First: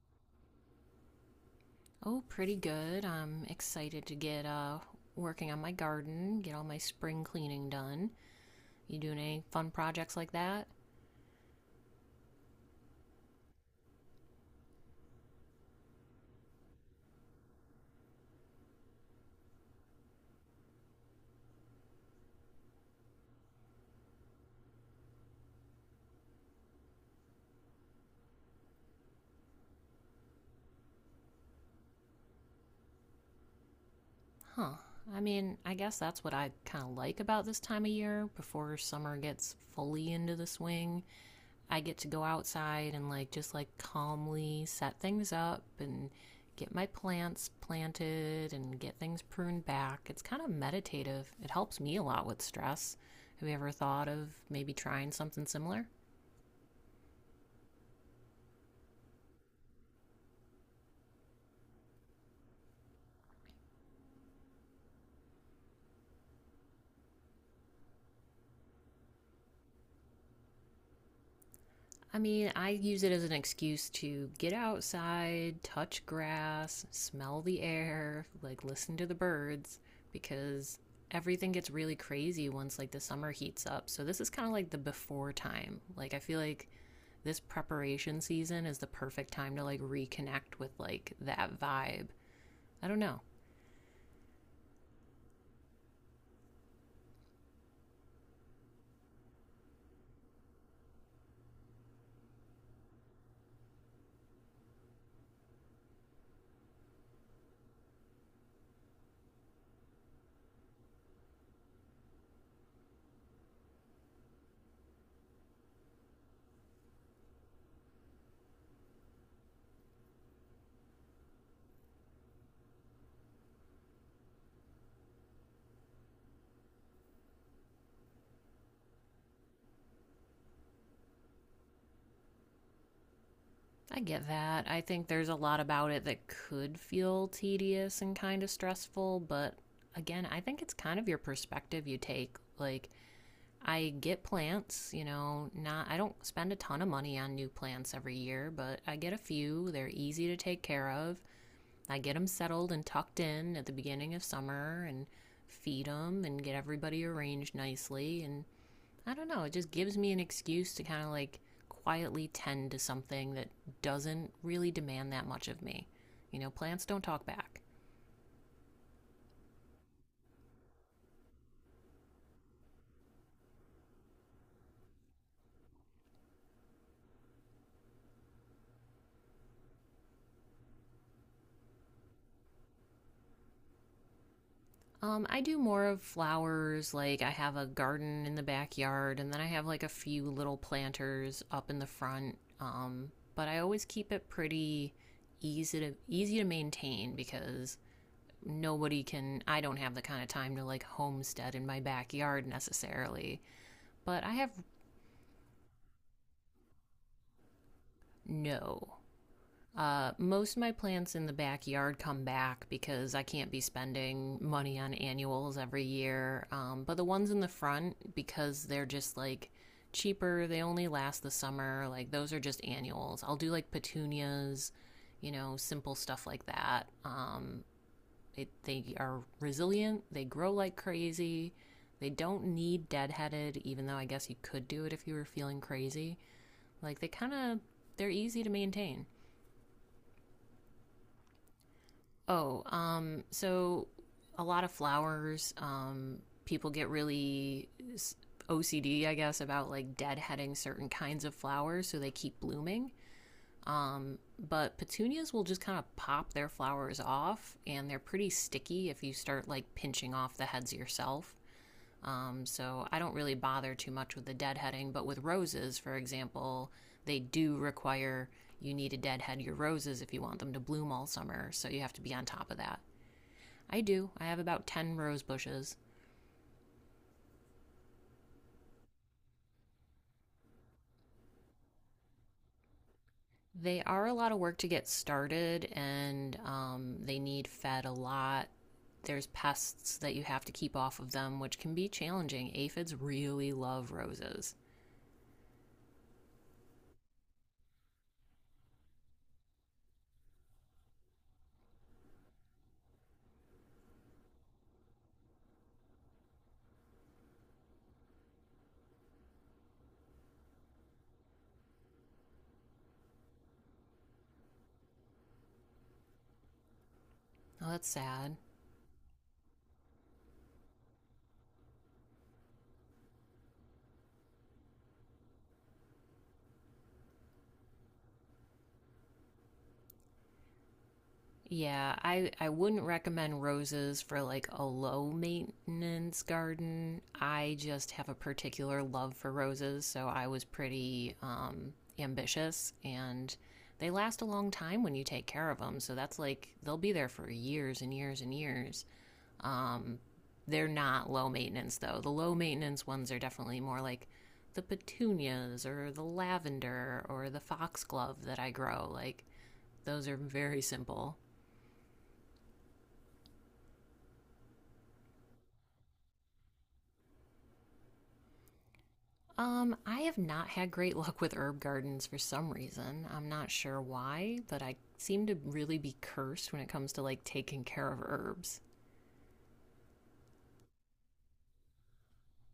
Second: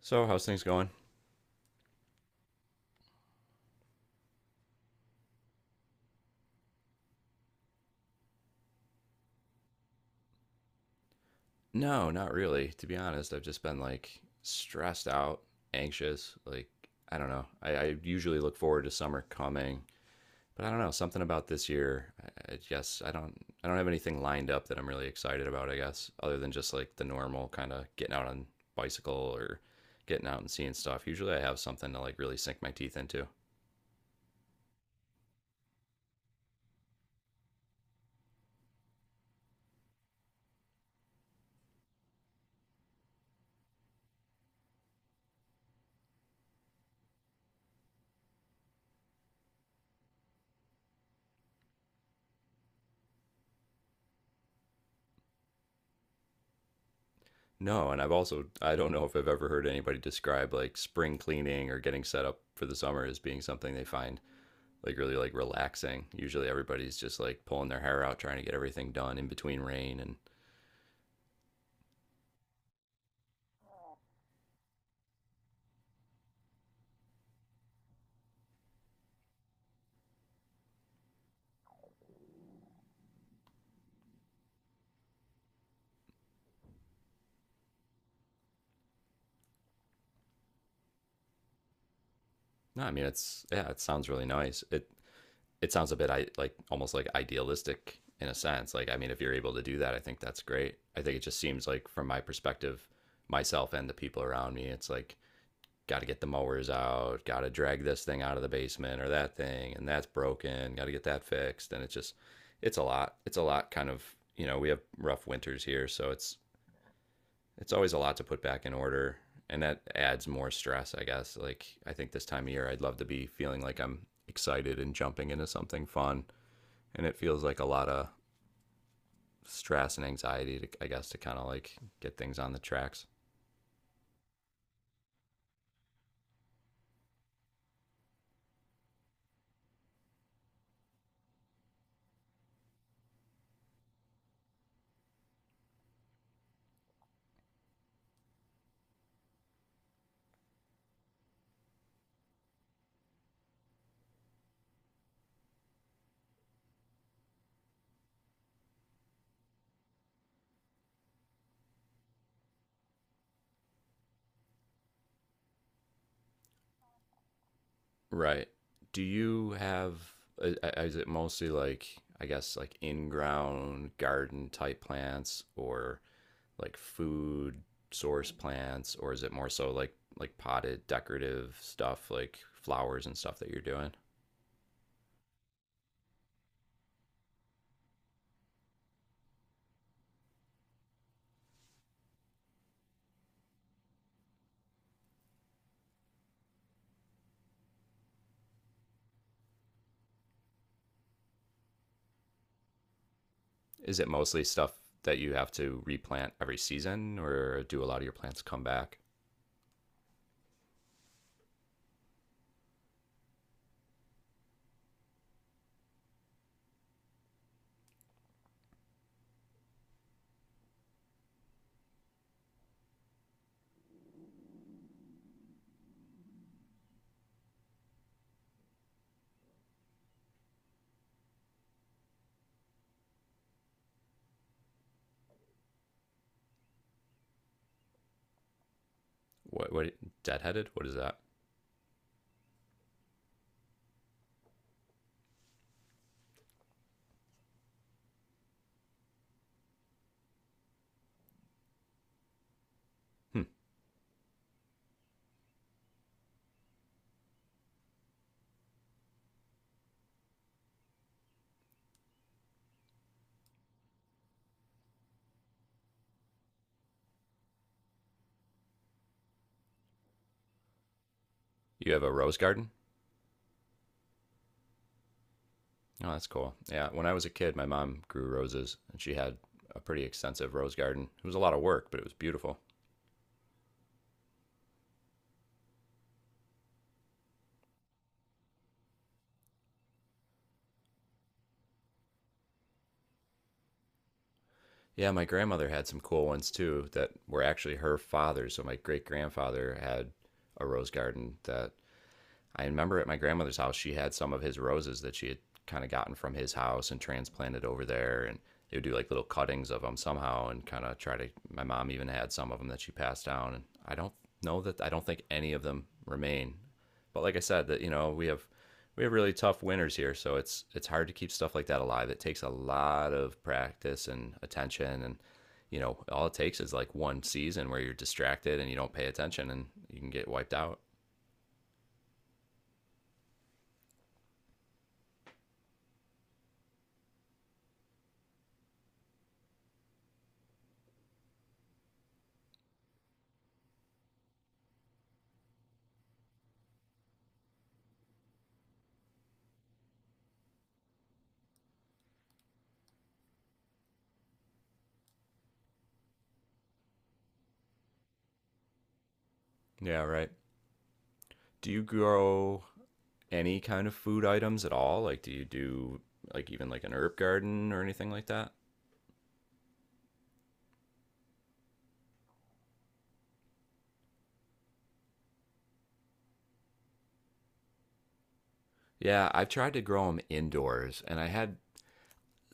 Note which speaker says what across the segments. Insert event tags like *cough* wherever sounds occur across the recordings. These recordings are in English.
Speaker 1: So, how's things going?
Speaker 2: Oh, pretty good. I'm excited to get working on my garden, get all my spring cleaning done. You doing any fun projects like that?
Speaker 1: No, not really. To be honest, I've just been like stressed out, anxious. Like, I don't know. I usually look forward to summer coming, but I don't know. Something about this year. I guess I don't. I don't have anything lined up that I'm really excited about. I guess other than just like the normal kind of getting out on bicycle or getting out and seeing stuff. Usually, I have something to like really sink my teeth into.
Speaker 2: Huh. I mean, I guess that's what I kind of like about this time of year before summer gets fully into the swing. I get to go outside and like just like calmly set things up and get my plants planted and get things pruned back. It's kind of meditative. It helps me a lot with stress. Have you ever thought of maybe trying something similar?
Speaker 1: No, and I've also I don't know if I've ever heard anybody describe like spring cleaning or getting set up for the summer as being something they find like really like relaxing. Usually everybody's just like pulling their hair out trying to get everything done in between rain and
Speaker 2: I mean, I use it as an excuse to get outside, touch grass, smell the air, like listen to the birds because everything gets really crazy once like the summer heats up. So this is kind of like the before time. Like I feel like this preparation season is the perfect time to like reconnect with like that vibe.
Speaker 1: no,
Speaker 2: I
Speaker 1: I
Speaker 2: don't
Speaker 1: mean
Speaker 2: know.
Speaker 1: it's yeah, it sounds really nice. It sounds a bit I like almost like idealistic in a sense. Like I mean if you're able to do that, I think that's great. I think it just seems like from my perspective, myself and the people around me, it's like got to get the mowers out, got to drag this thing out of the basement or that thing and that's broken, got to get that fixed and it's just it's a lot. It's a lot kind of, you know, we have rough winters here, so it's always a lot to put back in order, and that adds more stress, I guess. Like I think this time of year I'd love to be feeling like I'm excited and jumping into something fun, and it feels like a lot of stress and anxiety to, I guess, to kind of like get things on the tracks.
Speaker 2: I get that. I think there's a lot about it that could feel tedious and kind of stressful, but again, I think it's kind of your perspective you take. Like, I get plants, you know, not I don't spend a ton of money on new plants every year, but I get a few. They're easy to take care of. I get them settled and tucked in at the beginning of summer and feed them and get everybody arranged nicely and I don't know, it just gives me an excuse to kind of like quietly tend to something that doesn't really demand that much of me. You know, plants don't talk back.
Speaker 1: Right. Do you have is it mostly like I guess like in ground garden type plants or like food source plants, or is it more so like potted decorative stuff, like flowers and stuff that you're doing?
Speaker 2: I do more of flowers. Like I have a garden in the backyard, and then I have like a few little planters up in the front. But I always keep it pretty easy to maintain because nobody can. I don't have the kind of time to like homestead in my backyard necessarily.
Speaker 1: Is it
Speaker 2: But I
Speaker 1: mostly
Speaker 2: have
Speaker 1: stuff that you have to replant every season, or do a lot of your plants come
Speaker 2: no.
Speaker 1: back?
Speaker 2: Most of my plants in the backyard come back because I can't be spending money on annuals every year. But the ones in the front, because they're just like cheaper, they only last the summer. Like those are just annuals. I'll do like petunias, you know, simple stuff like that. It, they are resilient, they grow like crazy. They don't need deadheaded, even though I guess you could do it if you were feeling crazy. Like they kind of, they're easy to maintain.
Speaker 1: What deadheaded? What is that?
Speaker 2: Oh, so a lot of flowers. People get really OCD, I guess, about like deadheading certain kinds of flowers so they keep blooming.
Speaker 1: Hmm.
Speaker 2: But petunias will just kind of pop their flowers off, and they're pretty sticky if you start like pinching off the heads yourself. So I don't really bother too much with the deadheading, but with roses, for example, they do require you need to deadhead your roses if you want them to bloom all summer. So you
Speaker 1: You
Speaker 2: have to
Speaker 1: have a
Speaker 2: be on
Speaker 1: rose
Speaker 2: top of
Speaker 1: garden?
Speaker 2: that. I do. I have about 10 rose bushes.
Speaker 1: Oh, that's cool. Yeah, when I was a kid, my mom grew roses, and she had a pretty extensive rose garden. It was a lot of work, but it was beautiful.
Speaker 2: They are a lot of work to get started and they need fed a lot. There's pests that you have to keep off of them, which can be challenging. Aphids really love roses.
Speaker 1: Yeah, my grandmother had some cool ones too that were actually her father. So my great grandfather had a rose garden that I remember at my grandmother's house, she had some of his roses that she had kind of gotten from his house and transplanted over there. And they would do like little cuttings of them somehow and kind of try to. My mom even had some of them that she passed down. And I don't know that, I don't think any of them remain. But like I said,
Speaker 2: Oh,
Speaker 1: that,
Speaker 2: that's
Speaker 1: you know, we
Speaker 2: sad.
Speaker 1: have. We have really tough winters here, so it's hard to keep stuff like that alive. It takes a lot of practice and attention, and you know, all it takes is like one season where you're distracted and you don't pay attention, and you can get wiped out.
Speaker 2: Yeah, I wouldn't recommend roses for like a low maintenance garden. I just have a particular love for roses, so I was pretty ambitious and they last a long time when you take care of them. So that's like they'll be there for years and years and years. Um they're not low maintenance though. The low maintenance ones are definitely more like the petunias or the lavender or the foxglove that I grow. Like
Speaker 1: Yeah,
Speaker 2: those are
Speaker 1: right.
Speaker 2: very simple.
Speaker 1: Do you grow any kind of food items at all? Like, do you do like even like an herb garden or anything like that?
Speaker 2: I have not had great *laughs* luck with herb gardens for some reason. I'm not sure why, but I seem to really be cursed when it comes to like taking care of herbs.
Speaker 1: Yeah, I've tried to grow them indoors and I had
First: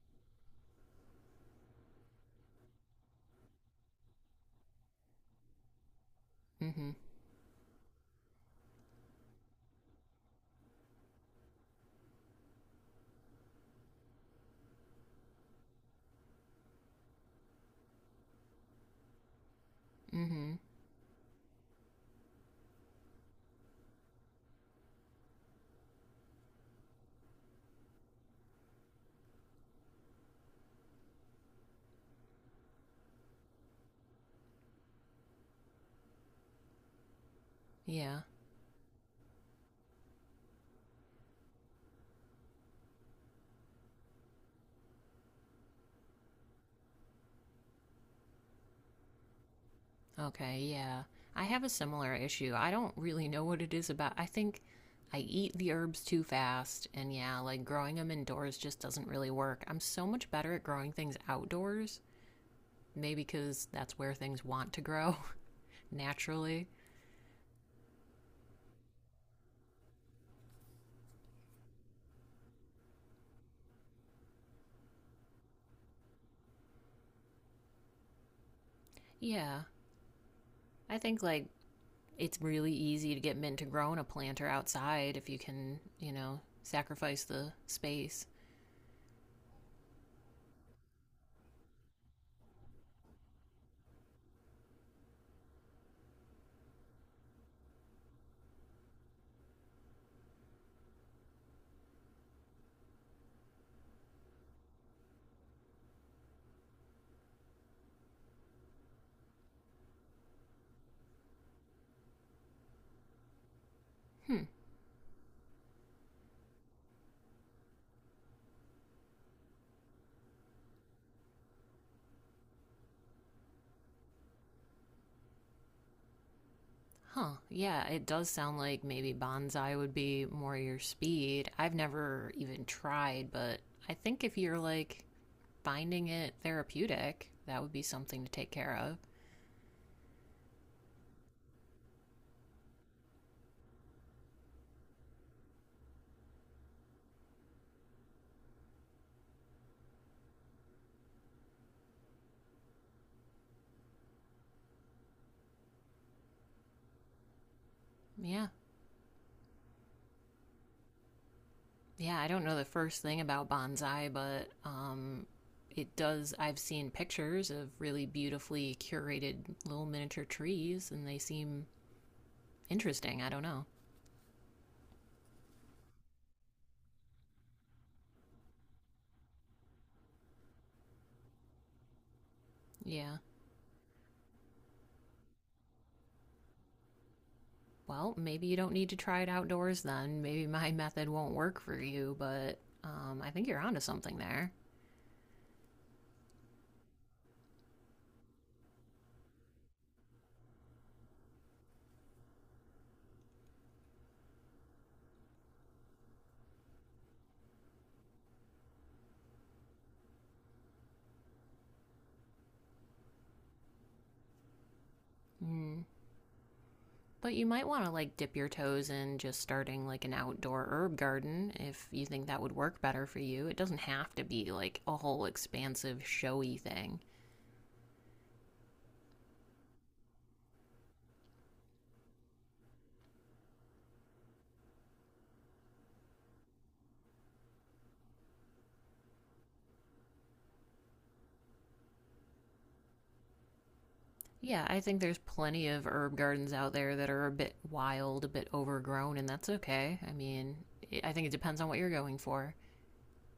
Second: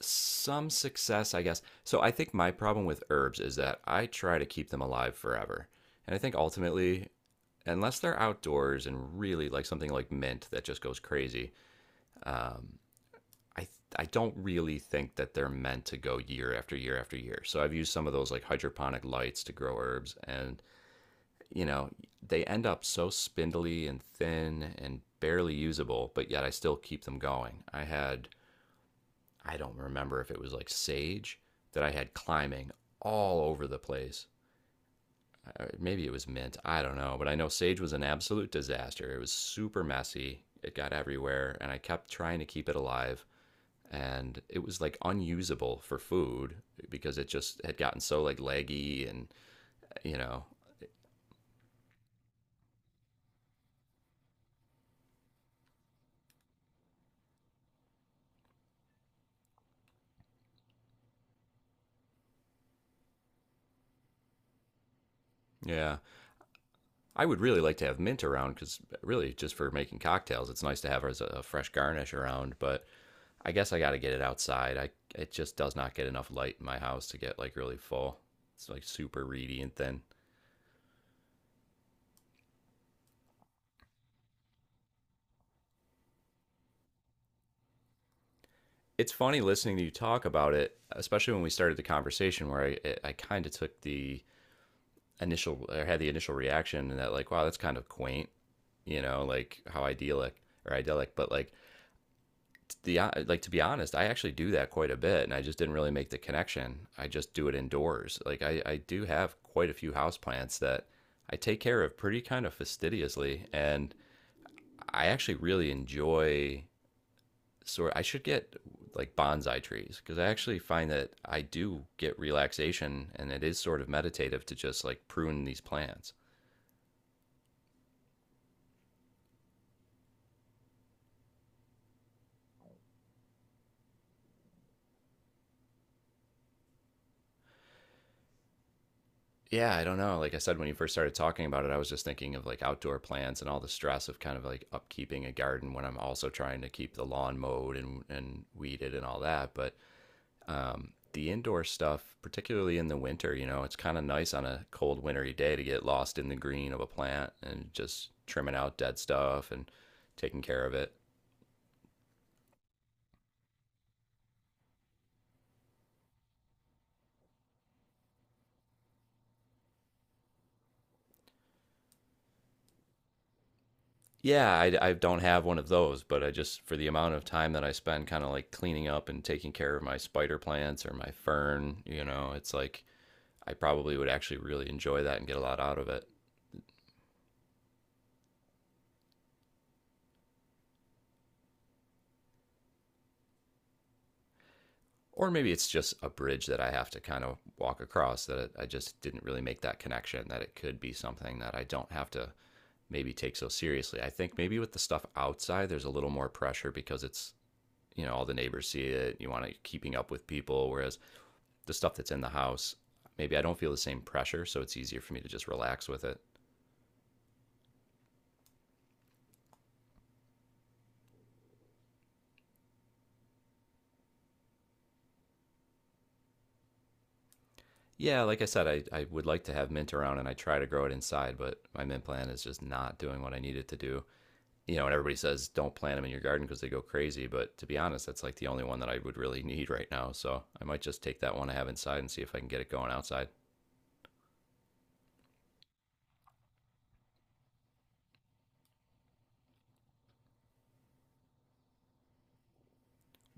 Speaker 1: some success, I guess. So I think my problem with herbs is that I try to keep them alive forever. And I think
Speaker 2: Mm-hmm.
Speaker 1: ultimately, unless they're outdoors and really like something like mint that just goes crazy, um, I I don't really think that they're meant to go year after year after year. So I've used some of those like hydroponic lights to grow herbs
Speaker 2: Mm-hmm.
Speaker 1: and you know, they end up so spindly and thin and barely usable, but yet I still keep them going. I had, I don't remember if it was like sage that I had climbing all over the place. Maybe it was mint, I don't know, but I know sage was an
Speaker 2: Yeah.
Speaker 1: absolute disaster. It was super messy, it got everywhere, and I kept trying to keep it alive. And it was like unusable for food because it just had gotten so like leggy and, you know,
Speaker 2: Okay, yeah. I have a similar issue. I don't really know what it is about. I think I eat the herbs too fast, and yeah, like growing them indoors just doesn't really work. I'm so much better at growing things outdoors, maybe because that's where things want to grow *laughs*
Speaker 1: yeah.
Speaker 2: naturally.
Speaker 1: I would really like to have mint around because really just for making cocktails, it's nice to have as a, fresh garnish around. But I guess I got to get it outside. I it just does not get enough light in my house to get like really full. It's like super reedy
Speaker 2: Yeah,
Speaker 1: and thin.
Speaker 2: I think like it's really easy to get mint to grow in a planter outside if you can, you know, sacrifice the space.
Speaker 1: It's funny listening to you talk about it, especially when we started the conversation where I kind of took the initial or had the initial reaction and that like wow that's kind of quaint, you know, like how idyllic or idyllic, but like the like to be honest, I actually do that quite a bit, and I just didn't really make the connection. I just do it indoors. Like I do have quite a few house plants that I take care of pretty kind of fastidiously, and
Speaker 2: Hmm.
Speaker 1: I actually really enjoy. Sort I should get like bonsai trees because I actually find that I do get relaxation, and it is sort of meditative to just like prune these plants.
Speaker 2: Huh. Yeah, it does sound like maybe bonsai would be more your speed. I've never even tried, but I think if you're like finding it therapeutic, that would be something to take care of.
Speaker 1: Yeah, I don't know. Like I said, when you first started talking about it, I was just thinking of like outdoor plants and all the stress of kind of like upkeeping a garden when I'm also trying to keep the lawn mowed and weeded and all that. But the indoor stuff, particularly in the winter, you know, it's kind of nice on a cold wintry day to get lost in the green of a plant and just
Speaker 2: Yeah.
Speaker 1: trimming out dead stuff and taking care of it.
Speaker 2: Yeah, I don't know the first thing about bonsai, but it does I've seen pictures of really beautifully curated little miniature trees and they seem interesting. I don't know.
Speaker 1: Yeah, I don't have one of those, but I just for the amount of time that I spend kind of like cleaning up and taking care of my spider plants or my fern, you know, it's like
Speaker 2: Yeah.
Speaker 1: I probably would actually really enjoy that and get a lot out of it.
Speaker 2: Well, maybe you don't need to try it outdoors then. Maybe my *laughs* method won't work for you, but I think you're onto something there.
Speaker 1: Or maybe it's just a bridge that I have to kind of walk across that I just didn't really make that connection that it could be something that I don't have to maybe take so seriously. I think maybe with the stuff outside, there's a little more pressure because it's, you know, all the neighbors see it. You want to keeping up with people. Whereas the stuff that's in the house, maybe I don't feel the same pressure, so it's easier for me to just
Speaker 2: Mm.
Speaker 1: relax with it.
Speaker 2: But you might want to like dip your toes in just starting like an outdoor herb garden if you think that would work better for you. It doesn't have to be like a whole expansive, showy thing.
Speaker 1: Yeah, like I said, I would like to have mint around and I try to grow it inside, but my mint plant is just not doing what I need it to do. You know, and everybody says don't plant them in your garden because they go crazy, but to be honest, that's like the only one that I would really *laughs* need right now. So I might just take that one I have inside and see if I can get it going outside.
Speaker 2: Yeah, I think there's plenty of herb gardens out there that are a bit wild, a bit overgrown, and that's okay. I mean, I think it depends on what you're going for.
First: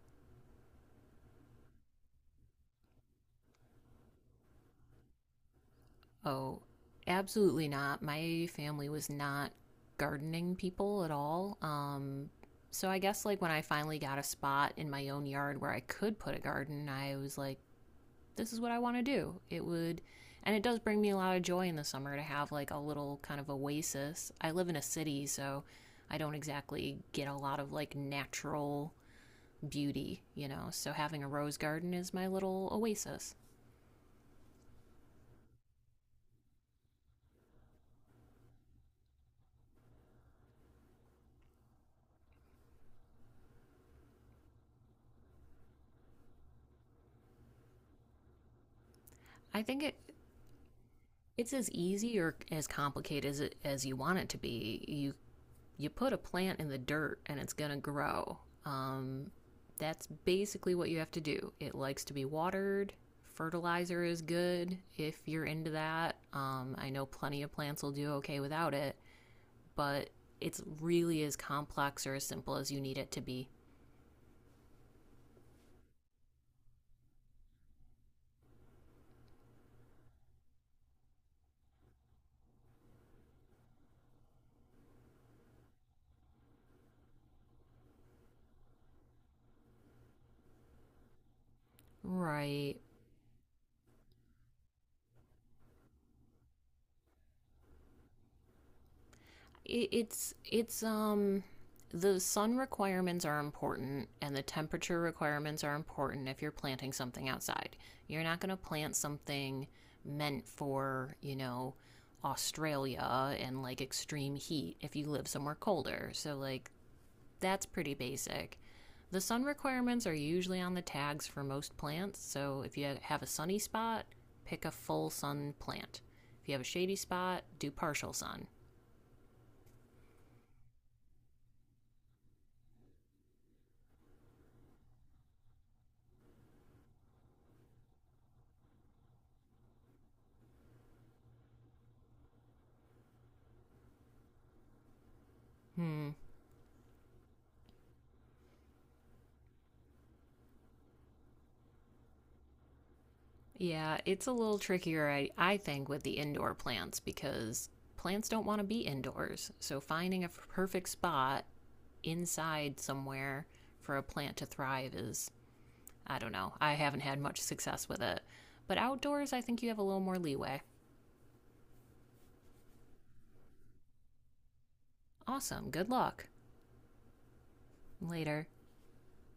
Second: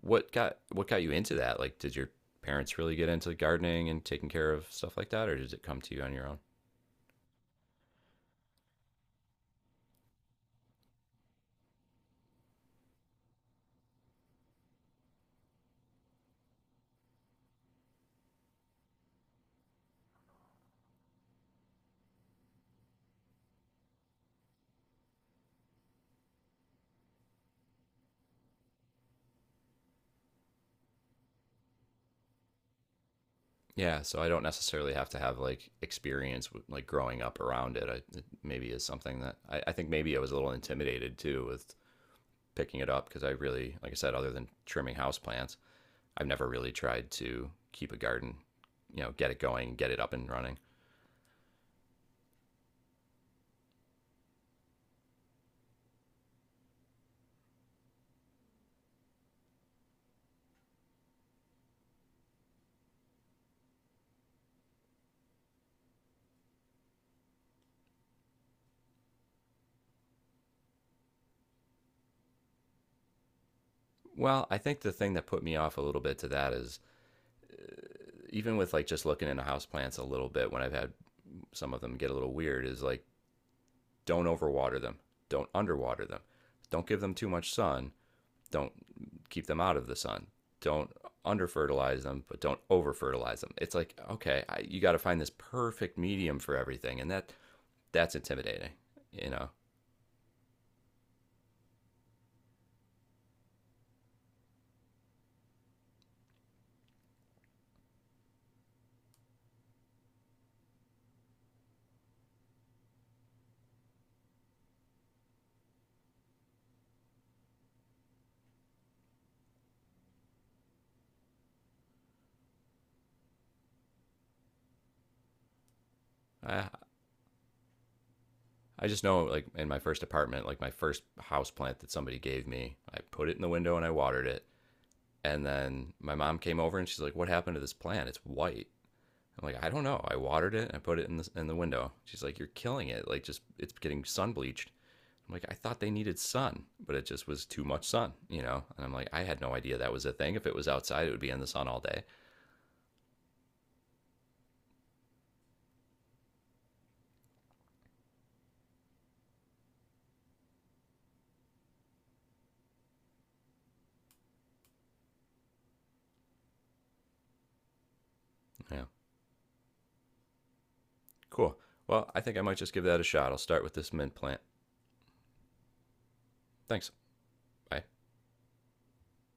Speaker 1: What got you into that? Like, did your parents really get into gardening and taking care of stuff like that, or did it come to you on your own?
Speaker 2: Oh, absolutely not. My family was not gardening people at all. So I guess like when I finally got a spot in my own yard where I could put a garden, I was like, this is what I want to do. It would, and it does bring me a lot of joy in the summer to have like a little kind of oasis. I live in a city, so I don't exactly get a lot of like natural beauty, you know. So having a rose garden is my little oasis.
Speaker 1: Yeah, so I don't necessarily have to have like experience with like growing up around it. I, it maybe is something that I think maybe I was a little intimidated too with picking it up because I really, like I said, other than trimming houseplants, I've never really tried to keep a garden, you know, get it
Speaker 2: I
Speaker 1: going,
Speaker 2: think
Speaker 1: get it up and running.
Speaker 2: it's as easy or as complicated as as you want it to be. You put a plant in the dirt and it's gonna grow. Um, that's basically what you have to do. It likes to be watered. Fertilizer is good if you're into that. I know plenty of plants will do okay without it, but it's really as complex or as simple as you need it to be.
Speaker 1: Well, I think the thing that put me off a little bit to that is even with like just looking into houseplants a little bit when I've had some of them get a little weird is like don't overwater them, don't underwater them, don't give them too much sun. Don't keep them out of the sun. Don't under fertilize them, but don't
Speaker 2: Right,
Speaker 1: over fertilize them. It's like okay, I, you got to find this perfect medium for everything, and that that's intimidating. You know,
Speaker 2: it's the sun requirements are important and the temperature requirements are important if you're planting something outside. You're not going to plant something meant for, you know, Australia and like extreme heat if you live somewhere colder. So like that's pretty basic. The sun requirements are usually on the tags for most plants, so if you have a sunny spot, pick a full sun plant. If you have a
Speaker 1: I
Speaker 2: shady spot, do partial sun.
Speaker 1: I just know like in my first apartment, like my first house plant that somebody gave me, I put it in the window and I watered it, and then my mom came over and she's like, "What happened to this plant? It's white." I'm like, "I don't know. I watered it and I put it in the window." She's like, "You're killing it. Like just it's getting sun bleached." I'm like, I thought they
Speaker 2: Hmm.
Speaker 1: needed sun, but it just was too much sun, you know? And I'm like, I had no idea that was a thing. If it was outside, it would be in the sun all day.
Speaker 2: Yeah, it's a little trickier, I think, with the indoor plants because plants don't want to be indoors. So finding a perfect spot inside somewhere for a plant to thrive is, I don't know. I haven't had much success with it. But
Speaker 1: Yeah,
Speaker 2: outdoors, I think you have a little more leeway.
Speaker 1: cool. Well, I think I might just give that a shot. I'll start with this mint plant.
Speaker 2: Awesome. Good luck.
Speaker 1: Thanks. Bye.
Speaker 2: Later.